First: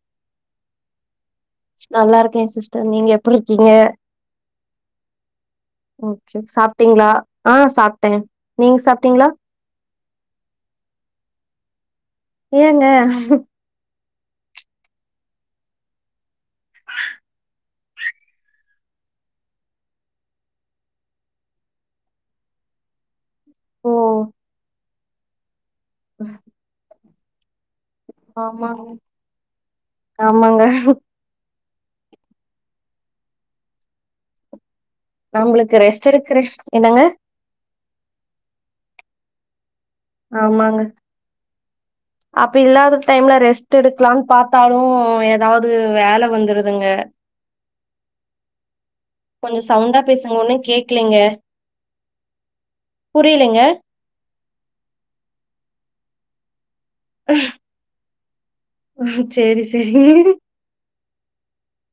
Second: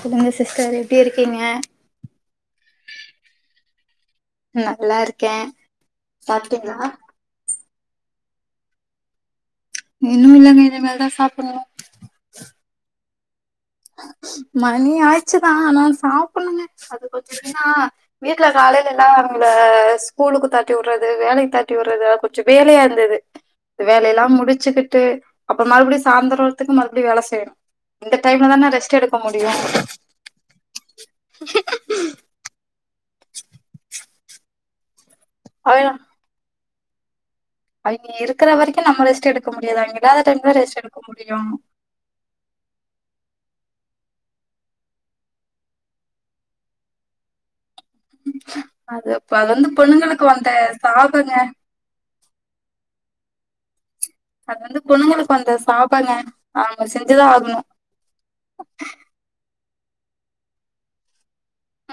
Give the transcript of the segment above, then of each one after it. சொல்லுங்க சிஸ்டர் எப்டி இருக் நல்லா இருக்கே சிஸ்டர் நீங்க எப்டி இருக்கீங்க நல்லா இருக்கேன் ஓகே சாப்பிட்டீங்களா சாப்ட்டீங்ளா ஆ சாப் சாப்ட்டங்க நீங்க சாப்ட்டீங்ளா இன்னு இல்லங்க இனிமேல் தா சாப்டணு ஏங்க [inaudible] மணி ஆய்ச்சுதா ஆனா சாப்டனுங்க அது கொஞ்சோ என்னனா வீட்ல காலேல எல்லா அவங்கள ஸ்கூலுக்கு தாட்டி உட்றது வேலைக்கு தாட்டிவிடுறது எல்லா கொஞ்சோ வேலையா இருந்தது ஓ வேலை எல்லா முடிச்சுக்கிட் ட்டு அப்ற மறுபடி சாந்துறதுக்கு மறுபடி வேல [unintelligible] ண்ணா தான ஆமாங்க ரெஸ்ட்டு எடுக்க முடியு ஆமாங்க [inaudible] நம்மளுக்கு ரெஸ்ட் எடுக்குற என்னங்க அவிங்க இருக்குற வரைக்கு நம்ம ரெஸ்ட்டு எடுக்க முடியாது அவிங்க இல்லாத டைம்ல ரெஸ்ட்டு ஆமாங்க எடுக்க முடியு அப்ப இல்லாத டைம்ல ரெஸ்ட் எடுக்கலான் பாத்தாலு எதாவுது வேல வந்துருதுங்க அது ப அது கொஞ்சோ வந்து சவுண்டா பொண்ணுங்களுக்கு பேசுங்க வந்த ஒன்னு சாபங்க புரியிலெங்க அது வந்து பொண்ணுங்களுக்கு வந்த சாபங்க அவுங்க செஞ்சுதா ஆகனு ம் சேரி சரி ஆ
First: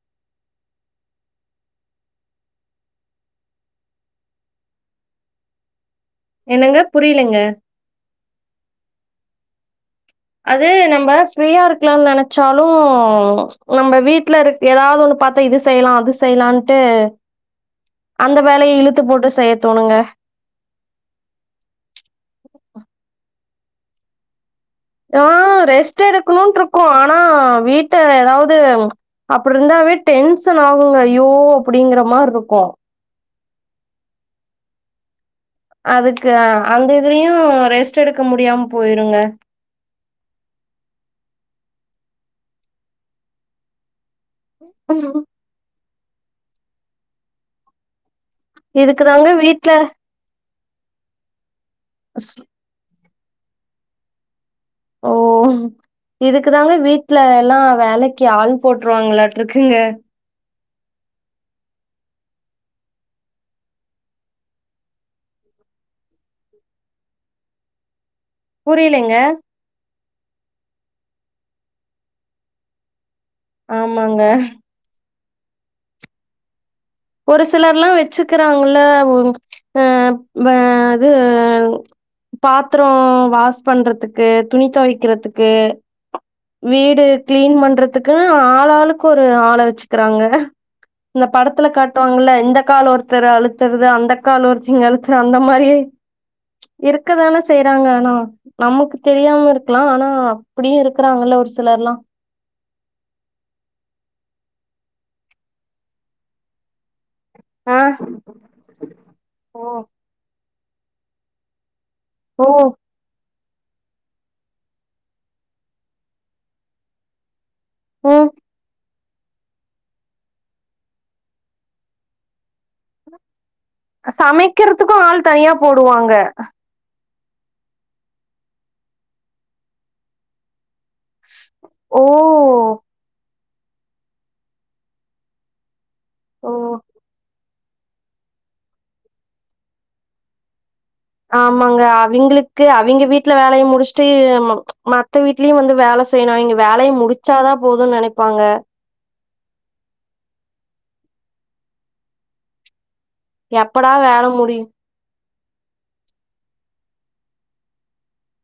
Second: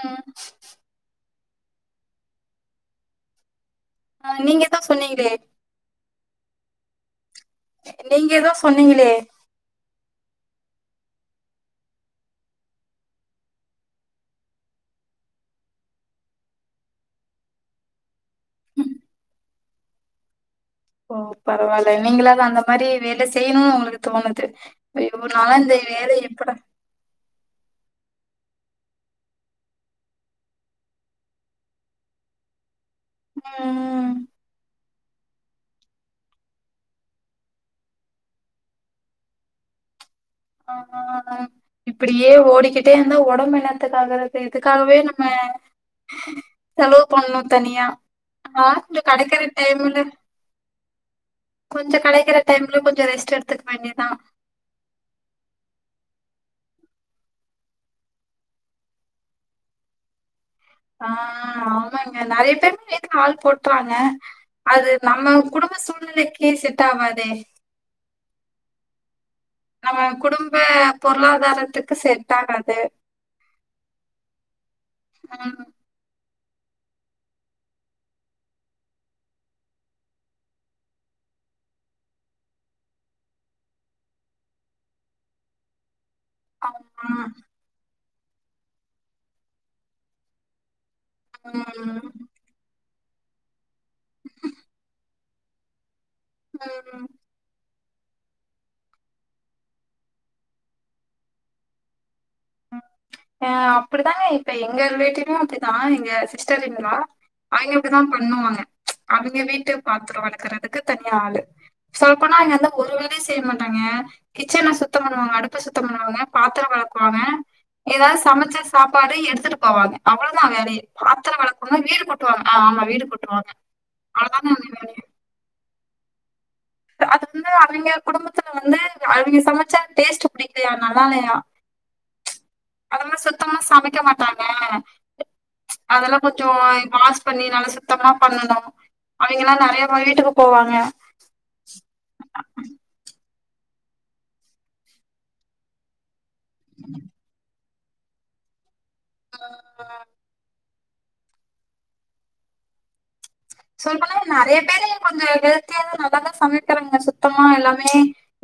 அ நீங்க எதோ சொன்னீங்ளே என்னங்க புரிலெங்க நீங்க எதோ சொன்னீங்களே அது நம்ப ஃப்ரீயா இருக்லான் நெனச்சாலு நம்ம வீட்ல இரு எதாவ்து ஒன்னு பாத்து இது செய்லா அது செய்லான்ட்டு அந்த வேலய இழுத்து போட்டு செய்ய தோணுங்க ஓ பரவால்ல நீங்ளாது அந்த மாரி வேல செய்னு உங்களுக்கு தோணுது ஐயோ ஓ நாலா இந்த ரெஸ்ட் வேல எப்படா எடுக்கணுன்ருக்கு ஆனா வீட்ட எதாவ து அப்புர்ருந்தாவே டென்சன் ஆகுங்க ஐயோ அப்டிங்குற மார்ருக்கு ம் அதுக்கு அந்த இதுலயு ரெஸ்ட் எடுக்க முடியாம போயிருங்க [unintelligible] இப்புடியே ஓடிக்கிட்டே இருந்தா ஒடம்பு என்னத்துக்கு ஆகுற து இதுக்காகவே நம்ம செலவு பண்ணு தனியா வாரத்துல இதுக்கு தாங்க கடைக்கிற வீட்ல டைமுல்ல கொஞ்சொ ஸ் கெடைக்குற டைம்ல கொஞ்ச ரெஸ் ட் எடுத்துக்க வேண்டியதா ஓஹ் இதுக்கு தாங்க வீட்ல எல்லா வேலைக்கு ஆள் போட்ருவாங்ளாட்டுருக்குங்க ஆ ஆமாங்க நெறய பேர் வீட்ல ஆள் போட்றாங்க அது நம்ம குடும்ப சூழ்நிலைக்கு செட் ஆவாதே புரிலெங்க நம்ம குடும்ப பொருளாதாரத்துக்கு செட் ஆகாது ஆமாங்க ஆ ஒரு சிலர்லா வச்சுக்குறாங்கல்ல இப்ப வ அது பாத்ரோ வாஸ் பண்றத்துக்கு துணி தொவைக்றதுக்கு வீடு ஆமா. க்ளீன் பண்ற த்துக்குனு ஆளாளுக்கு ஒரு ஆள வச்சுக்குறாங்க இந்த படத்துல உம் காட்வாங்கல்ல இந்த கால் ஒரு தெராலுத் தெர்து அந்த கால ஒர்ச்சிங்க [unintelligible] ச அந்த மாரி உம் இருக்கதான செய் தேங்கனா நமுக்கு தெரியாம இருக்லா ஆனா அப்டியு இரு இருக்றாங்கல்ல ஒரு சிலர்ல்லா அ அப்டிதாங்க இப்ப எங்க ரிலேட்டிவ்லயு அப்டிதா எங்க சிஸ்டர் ன் லா அவிங்க ஆ இப்டிதா பண்ணுவாங்க அவிங்க ஓ வீட்டு பாத்ரோ வெளக்குறது அதுக்கு தன்யா ஆளு சொல்போனா ஓ அங்கந்த ஒருவேல செ செய்ய மாட்டாங்க கிச்சன் எல்லா சுத்தம் பண்ணுவாங்க அடுப்பு சுத்தம் பண்ணுவாங்க பாத்திர வெளக்குவாங்க ஏதாது ம் சமச்சு சாப் சாப்பாடு எடுத்துட்டு போவாங்க அவ்வள தா வேலையே பாத்திர வெளக்குவாங்க வீடு கூட்டுவாங்க அ ஆமா வீடு கூட்டுவாங்க அவ்வளவுதாங்க அவங்க வேலை சமைக்கிறதுக்கு ஆள் தனியாப் போடுவாங்க அது வந்து அவிங்க குடும்பத்துல வந்து அவிங்க சமைச்சா டேஸ்ட் புடி ஓ ஒ த்தமா சமைக்க மாட்டாங்க அதெல்லா கொஞ்ச ஓ வாஷ் பண்ணி நல்லா சுத் சுத்தமா பண்ணணு அவிங்க எல்லா நெறைய வீட்டுக்கு போவாங்க ஆமாங்க அவிங்களுக்கு அவிங்க வீட் வீட்ல வேலைய முடிச்சுட்டு மத்த வீட்டுலயும வந்து வேல செய்னு இங்க வேலைய முடிச்சாதா போதுனு நெனைப்பாங்க ஆ ஆ எப்படா சொன்னோனே வேல நெறைய முடியும்? பேரு கொஞ்ச ஹெல்த்தியா தா நல்லாதா சமைக்கிறேங்க சுத்தமா எல்லாமே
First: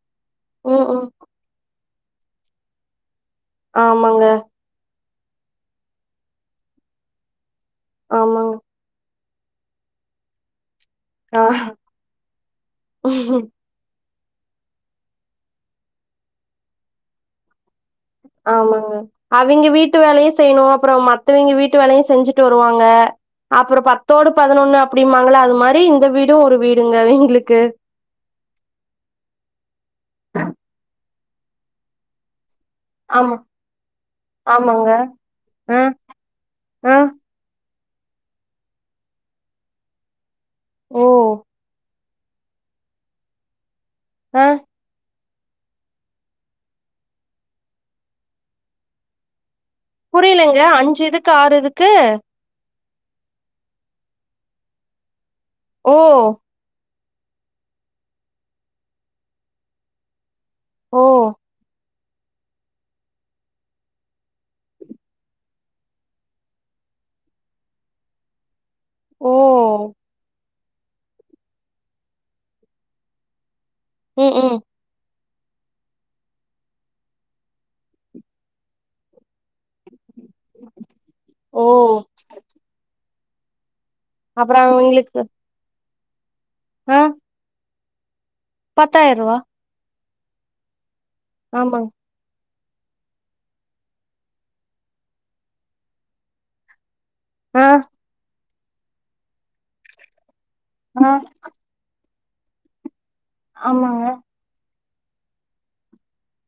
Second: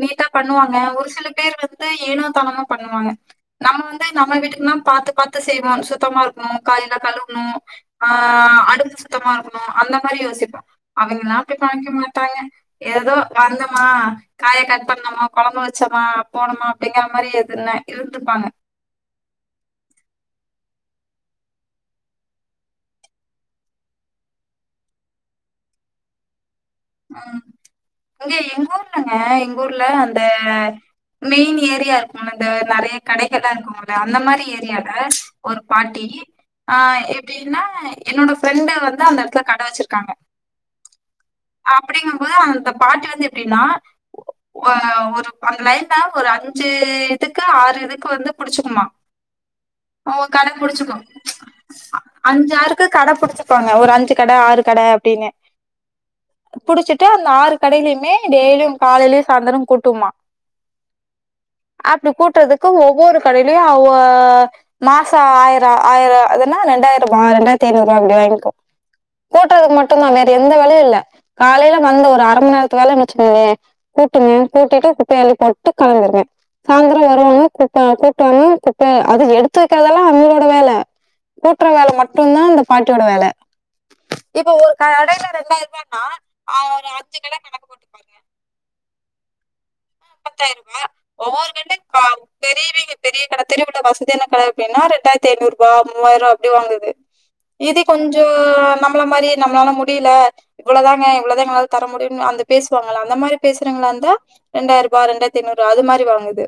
நீட்டா பண்ணுவாங்க ம், ம். ஒரு சில பேர் வந் இப்ப ஏனோ தாணோம பண்ணுவாங்க நம்ம வந்து ஆமாங்க, நம்ம வீட்டுக்குன்னா பாத்து பாத்து செய்வோம் சுத்தமா இருக்கும்ணும் காய் எல்லாம் கழுவணும் ஆ ஆமாங்க. அடுத்து சுத்தமா இருக்கணும் அல்ல [unintelligible] யோசிப்பான் அவுங்கல்லாம் ஆ அப்படி பாக்க மாட்டேன் ஏதோ வந்தமா காய கட் பண்ணமா குழம்பு வச்சோமா போனுமா அப்படிங்கற மாதிரி எதுனே ஆமாங்க அவிங்க வீட்டு வேலையும் செய்யணும் அப்புறம் மத்தவங்க வீட்டு வேலையும் செஞ்சுட்டு வருவாங்க அப்புறம் பத்தோடு பதினொன்னு அப்படிமாங்கள அது மாதிரி இந்த வீடும் ஒரு வீ ம் இங்க எங்க ஊர்லங்க எங்க ஊர்ல அந்த மெயின் ஏரியா இருக்கும்ன்னு இந்த நறைய ஆமா, கடைகள்லாம் இருக்கும்ல அந்த மாதிரி ஆமாங்க. ஏரியால ஒரு ஆ, பாட்டி ஆ எப்படின்னா என்னோட ஃப்ரெண்டு வந்து அந்த இடத்துல கடை வச்சிருக்காங்க ஓ அப்படிங்கும்போது அந்த பாட்டி வந்து எப்படின்னா ஆ ஒ ஒரு அந்த லைன்ல ஒரு அஞ்சு இதுக்கு ஆறு இதுக்கு வந்து புடிச்சுக்குமா புரியலங்க அஞ்சு இதுக்கு ஆறு இதுக்கு கு கடை புடிச்சக்கோங்க ஒரு அஞ்சு கடை ஆறு கடை அப்படின்னு ஓ டிச்சுட்டு அந்த ஆறு கடையிலயுமே டெய்லியும் காலைலயும் சாயந்திரமும் கூட்டுமா ஓ அப்படி கூட்டுறதுக்கு ஒவ்வொரு கடையிலயும் அவ மாசம் ஆயிரம் ஆயிரம் அதன்னா ரெண்டாயிரம் ரூபாய் ரெண்டாயிரத்தி ஐநூறு ரூபாய் அப்படி வாங்கிப்போம் ஓ! கூட்டறதுக்கு மட்டும்தான் வேற எந்த வேலயும் இல்ல காலையில வந்து ஒரு அரை மணி நேரத்து வேலை வச்சுக்கோயேன் கூட்டுங்க ம், ம். கூட்டிட்டு ப்பலை போட்டு கெழம்பிடுவேன் சாயந்தரம் வருவாங்க குப்ப கூட்டும் கூப்ப அது எடுத் து வைக்கிறதெல்லாம் அவிங்களோட வேலை ஓ கூட்டுற வேலை மட்டும்தான் அந்த பாட்டியோட வேலை இப்ப அப்புறம் ஒரு அவங்களுக்கு கடையில ரெண்டாயிரம் ரூபாய் ஆ அவ அஞ்சு தடவ கடக்கு போட்டுக் பாருங்க பத்தாயிருவா முப்பத்தாயிரம் ரூபாய் ஒவ்வொரு கண்ட கா பெரியவங்க பெரிய கடை தெரிவு கிட்ட வசதியான கட அப்டின்னா ரெண்டாயிரத்து ஐநூறு ரூப மூவாயிரம் ரூபாய் அப்டி வாங்குது ஆ இது கொஞ்சோ நம்மள மாரி நம்மளால முடியல இவ்ளதாங்க ஆ இவ்ளதான்ங்க எங்ளால தர முடியு அந்த பேசுவாங்க அந்த மாரி ஆமாங்க பேசுறங்களாந்தா ரெண்டாருபா இண்டாயிரத்தி ஐநூருபா அது மாரி வாங்குது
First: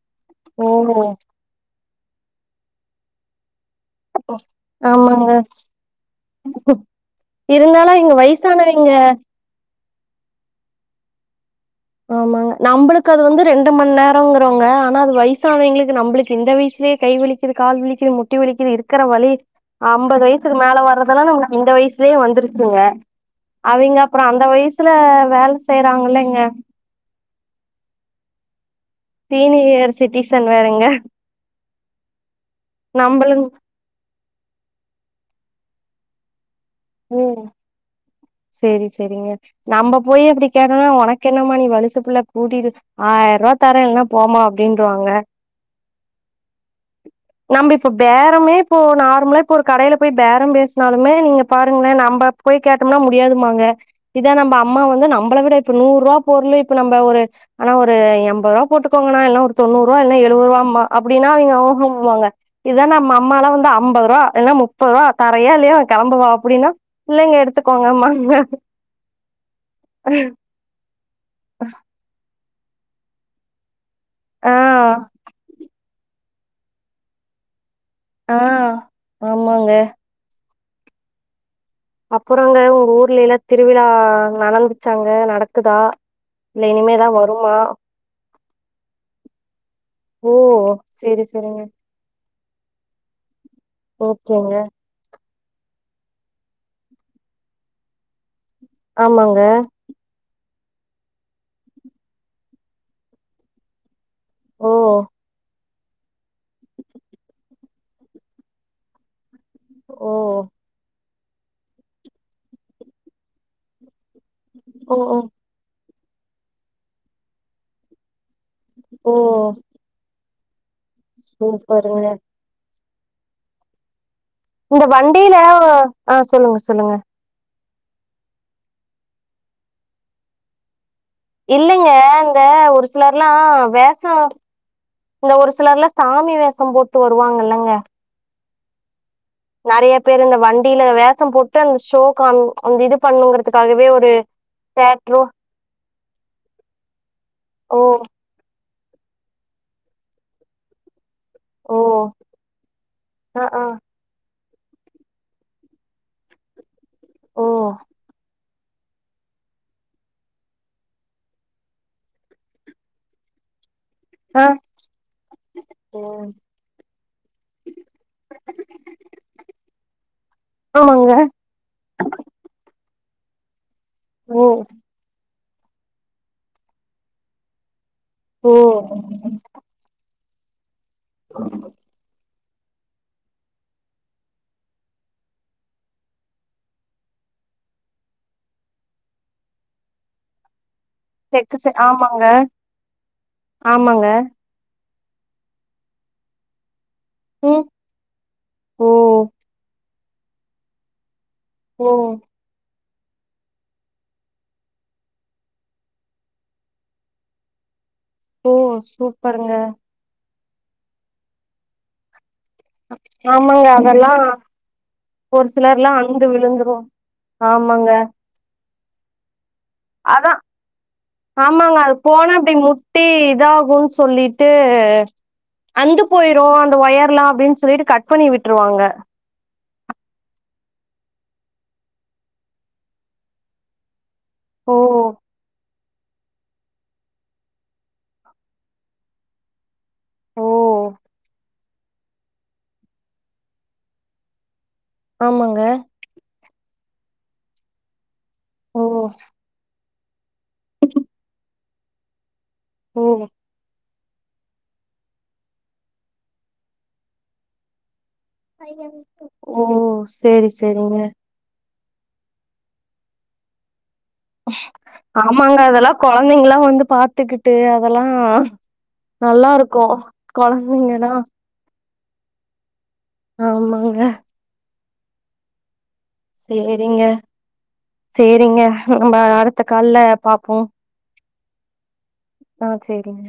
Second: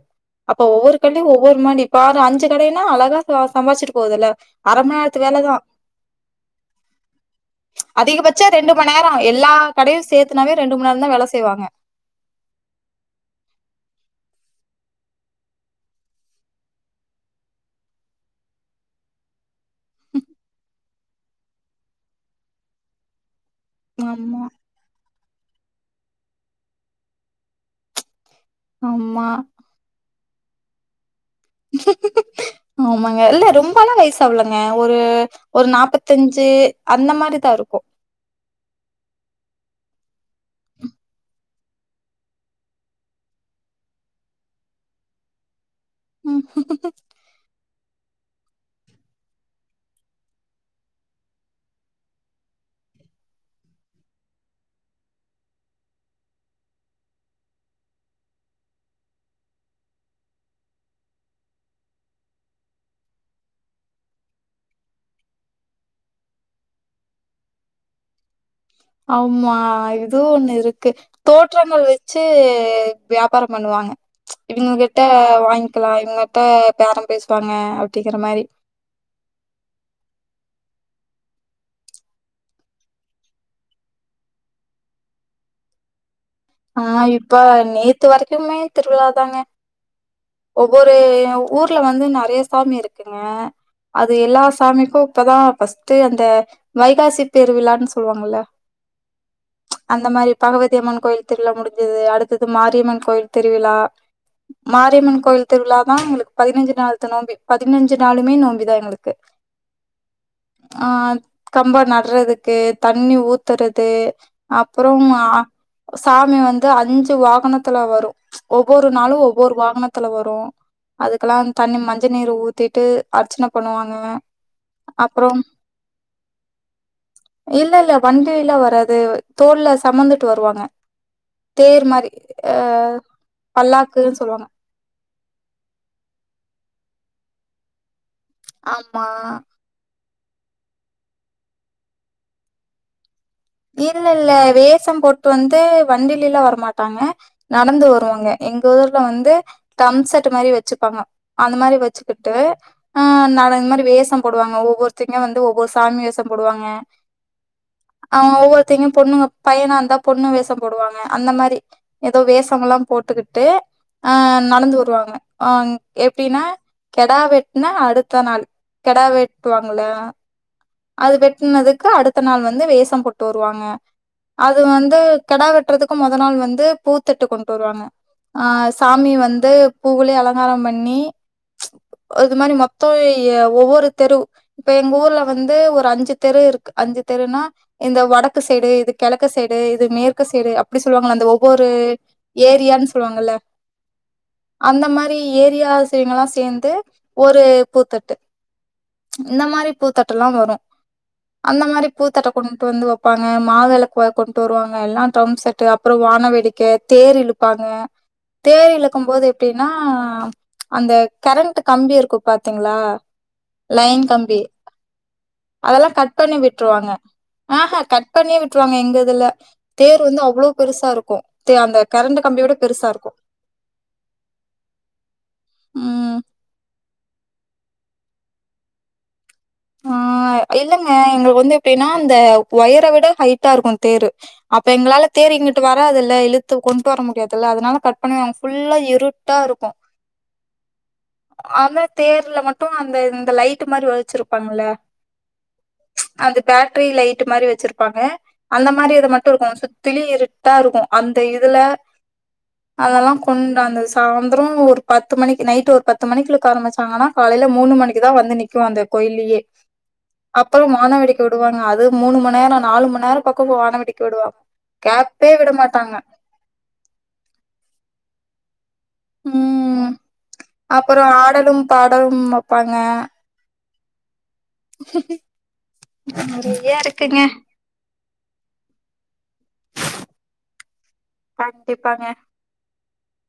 அப்ப ஓ ஒவ்வொரு கடைலயு ஒவ்வொரு மானி பாரு அஞ்சு கடைன்னா அழகா சுவா சம்பாச்சுட்டு போதுல்ல அர மணி நேரத்து ஆமாங்க வேலதான இருந்தாலும் இங்க அதிகபச்சோ ரெண்டு வயசானவங்க மணி நேரோ எல்லா கடையில் சேத்தனாவே ரெண்டு மணி நேரந்தா வேல செய்வாங்க ஆமாங்க நம்பளுக்கு அது வந்து ரெண்டு மணி நேரோங்கிறவங்க ஆனா அது வயசானவங்களுக்கு நம்பளுக்கு இந்த வயசுலேயே கை வலிக்குது கால் வலிக்குது முட்டி வலிக்குது இருக்ற வலி அம்பது வயசுக்கு மேல வர்றதெல்லா நம்ம இந்த வயசுலேயே வந்துருச்சுங்க அவிங்க அப்ற ஆமா, அந்த வயசுல வேல செய்யுறாங்களே ங்க ஆமா. தீன் இயர் சிட்டி சன் வேரங்க [unintelligible] ஆமாங்க இல்ல ரொம்பல வயசு அவ்வளங்க ஒரு ஒரு நாப்பத்தஞ்சு அந்த ம் மாரி தா இருக்கு சேரி சேரிங்க நம்ப போய் அப்டி கேட்டோம்னா ஒனக்கு என்னமா நீ வலசு புள்ள கூடி ஆயிர ரூபா தரே இல்லன்னா போமா அப்டின்றுவாங்க உஹம் [unintelligible] இப்ப பேரமே இப்போ நார்மலா இப்ப ஒரு கடயில போய் பேரம் பேசுனாலுமே நீங்க பாருங்களே நம்ப போய் கேட்டோம்னா முடியாதுமாங்க இதா நம்ம அம்மா வந்து நம்பள விட இப்ப நூறு ரூபா பொருள் இப்ப நம்ப ஒரு ஆனா ஒரு எம்பது ரூபா போட்டுக்கோங்கனா இல்ல ஒரு தொண்ணூறு ரூவா இல்ல எழுவது ரூபாம்மா அப்டினா அவுங்க ஊகும்பாங்க இத நம்ப அம்மாலா வந்து அம்பது ரூவா இல்ல முப்பது ரூபா தரயா இல்லயா கெளம்பு அப்டின்னா இல்லைங்க எடுத்துக்கோங்க மாங்க ஆமா இதுவு ஒன்னு இருக்கு தோற்றங்கள் வச்சு வியாபாரம் பண்ணுவாங்க இவுங்க ஆ கிட்ட வாங்கிக்கலா இவுங்க பே பேரம் பேசுவாங்க அப்டிங்கிற ஆ மாரி ஆமாங்க அப்புறங்க உங்க ஊர்ல எல்லாம் திருவிழா நடந்துச்சாங்க நடக்குதா இல்ல ஆ இனிமேதா இப்ப வருமா நேத்து வரைக்குமே திருவிழாதாங்க ஓ ஒவ்வொரு செரி செரிங்க ஊர்ல வந்து நறையா சாமி இருக்குங்க அது எல்லா ஓகேங்க சாமிக்கும் இப்பதான் ஃபர்ஸ்ட்டு அந்த வைகாசிதிருவிழான்னு சொல்லுவாங்கல்ல ஆமாங்க பகவதிஅம்மன் கோயில் திருவிழா முடிஞ்சது அடுத்தது மாரியம்மன் கோயில் திருவிழா ஓ மாரியம்மன் கோயில் திருவிழா நான் எங்களுக்கு பதினஞ்சு நாள்த்த நோம்பி பதினஞ்சு நாளுமே நோம்பிதான் எங்களுக்கு ஓ ஆ கம்பம் நடுறதுக்கு தண்ணி ஊத்துறது ஓ அப்புறோம் ஓ சாமி வந்து அஞ்சு வாகனத்துல வரும் ஒவ்வொரு ஓ நாளும் ஒவ்வொரு வாகனத்துல வரும் அதுக்கெல்லாம் தண்ணி சூப்பருங்க மஞ்சள் நீரை ஊத்திட்டு அர்ச்சனை பண்ணுவாங்க உங்க வண்டியில அப்புறம் ஆ சொல்லுங்க சொல்லுங்க இல்ல இல்ல வண்டியில்ல வர்ரது தோல்ல சுமந்துட்டு வருவாங்க தேர் இல்லைங்க மாரி இந்த ஒரு அஹ் சிலர்ல்லாம் பல்லாக்குன்னு வேஷம் சொல்லுவாங்க இந்த ஒரு சிலர்ல சாமி வேஷம் போட் டு வருவாங்கல்லங்க ஆம் நறைய பேர் இந்த வண்டியில வேஷம் போட்டு அந்த ஷோ கா அந்த இது பண்ணுங்கிற இல்ல இல்ல வேஷம் போட்டு வந்து வண்டில எல்லாம் வரமாட்டாங்க ஓ நடந்து வருவாங்க எங் க ஊர்ல வந்து தம் செட் மாதிரி வச்சிருப்பாங்க அந்த மாதிரி ஓ வச்சுக்கிட்டு அ ஆ ஆ அந்த மாதிரி வேஷம் போடுவாங்க ஒவ்வொருத்தங்க வந்து ஒவ்வொரு சாமி வேஷம் போடுவாங்க ஓ அவுங்க ஒவ்வொருத்தையும் பொண்ணுங்க பையனா இருந்தா பொண்ணு வேஷம் போடுவாங்க அந்த மாதிரி ஏதோ வேஷம் எல்லாம் போட்டுக்கிட்டு ஆ நடந்து வருவாங்க ஆ ம் எப்படின்னா கெடா வெட்டின அடுத்த நாள் கெடா வெட்டுவாங்கள ஆமாங்க அது வெட்டனதுக்கு அடுத்த நாள் வந்து வேஷ போட்டு வருவாங்க ஓ அது வந்து கிடா வெட்டுறதுக்கு மொதல் நாள் வந்து பூத்தட்டு கொண்டு வருவாங்க ஆ ஓ சாமி வந்து பூவுளே அலங் ஆமா ஆஹ [unintelligible] இது மாதிரி மொத்தம் ஒவ்வொரு தெரு இப்ப எங்க ஊர்ல வந்து ஒரு அஞ்சு தெரு இருக்கு அஞ்சு தெருனா இந்த வடக்கு சைடு இது கிழக்கு சைடு இது மேற்கு சைடு அப் படி சொல்லுவாங்கள அந்த செக்கு ஒவ்வொரு செ ஆமாங்க ஏரியான்னு சொல்லுவாங்க ஆமாங்க அந்த மாதிரி ஏரியா செங் எல்லாம் சேர்ந்து ஒரு ம் பூத்தட்டு ஓ இந்த மாதிரி பூத்தட்டு எல்லாம் வரும் அந்த மாதிரி ஓ பூத்துட்டு வந்து வைப்பாங்க மா விளக்கு கொண்டு வருவாங்க எல்லாம் ட்ரம் செட்டு அப்புறம் வான வேடிக்கை தேர் இழுப்பாங்க ஓ தேர் இழுக்கும் போது சூப்பருங்க எப்படின்னா அந்த கெரண்ட் கம்பி இருக்கு ஆமாங்க லைன் அதெல்லாம் கம்பி ஒரு சிலர்ல்லாம் அருந்து விழுந்துரும் ஆ கட் பண்ணி விட் டோங்க எங்க இதுல தேர் வந்து அதான் அவ்ளோ பெருசா இருக்கு தே அந்த ஆமாங்க அது கரண்ட் போன கம்பியோட அப்படி பெருசா முட்டி இருக்கு இதாகும்ன்னு சொல்லிட்டு அந்து ம் போயிரும் அந்த ஒயர் லாம் அப்படின்னு சொல்லிட்டு கட் பண்ணி விட்டுருவாங்க ஆ இல்லங்க எங்களுக்கு வந்து எப்படின்னா அந்த ஒயரை விட ஹைட்டா இருக்கும் தேரு அப்ப ஓ எங்களால தேர் இங்கிட்டு வ ராதுல்ல இழுத்து கொண்டு வர முடியாதுல்ல அதனால கட் பண்ணிருவாங்க ஃபுல்லா இருட்டா இருக்கும் ஓ ஆனா தேர்ல மட்டும் அந்த இந்த லைட்டு மாதிரி வலிச்சிருப்பாங்கல்ல ஆமாங்க பேட்ரி லைட் மாதிரி வச்சிருப்பாங்க அந்த ஓ மாதிரி இது மட்டும் இருக்கும் சுத் திலி இரு ட்டா இருக்கும் அந்த இதுல ஓ அதெல்லா கொண்டாந்து வச் சாந்ரோ ஒரு பத்து மணிக்கு நைட் ஒரு பத்து மணிக்குள்ள ஆரம்பிச்சாங்னா காலேல மூனு மணி இங்கதா வந்து நிக்கு அந்த கோயில்லயே ஓ சேரி அப்றோ சேரிங்க வானவெடிக்க விடுவாங்க அது மூனு மணி நேரோ நாலு மணி நேரோ பக்க போ வானவேடிக்க ஆமாங்க அதெல்லா கொழந்தைங்கலா வந்து பாத்துக்கிட்டு அதெல்லா நல்லா இருக்கு ம் அப்புறோ கொழந்தைங்கன்னா ஆடலும் பாடலும் வைப்பாங்க ஆமாங்க [unintelligible] நெறயா சேரிங்க இருக்குங்க சேரிங்க நம்ம அடுத்த கால்ல பாப்போ கண்டிப்பாங்க ஆ சேரிங்க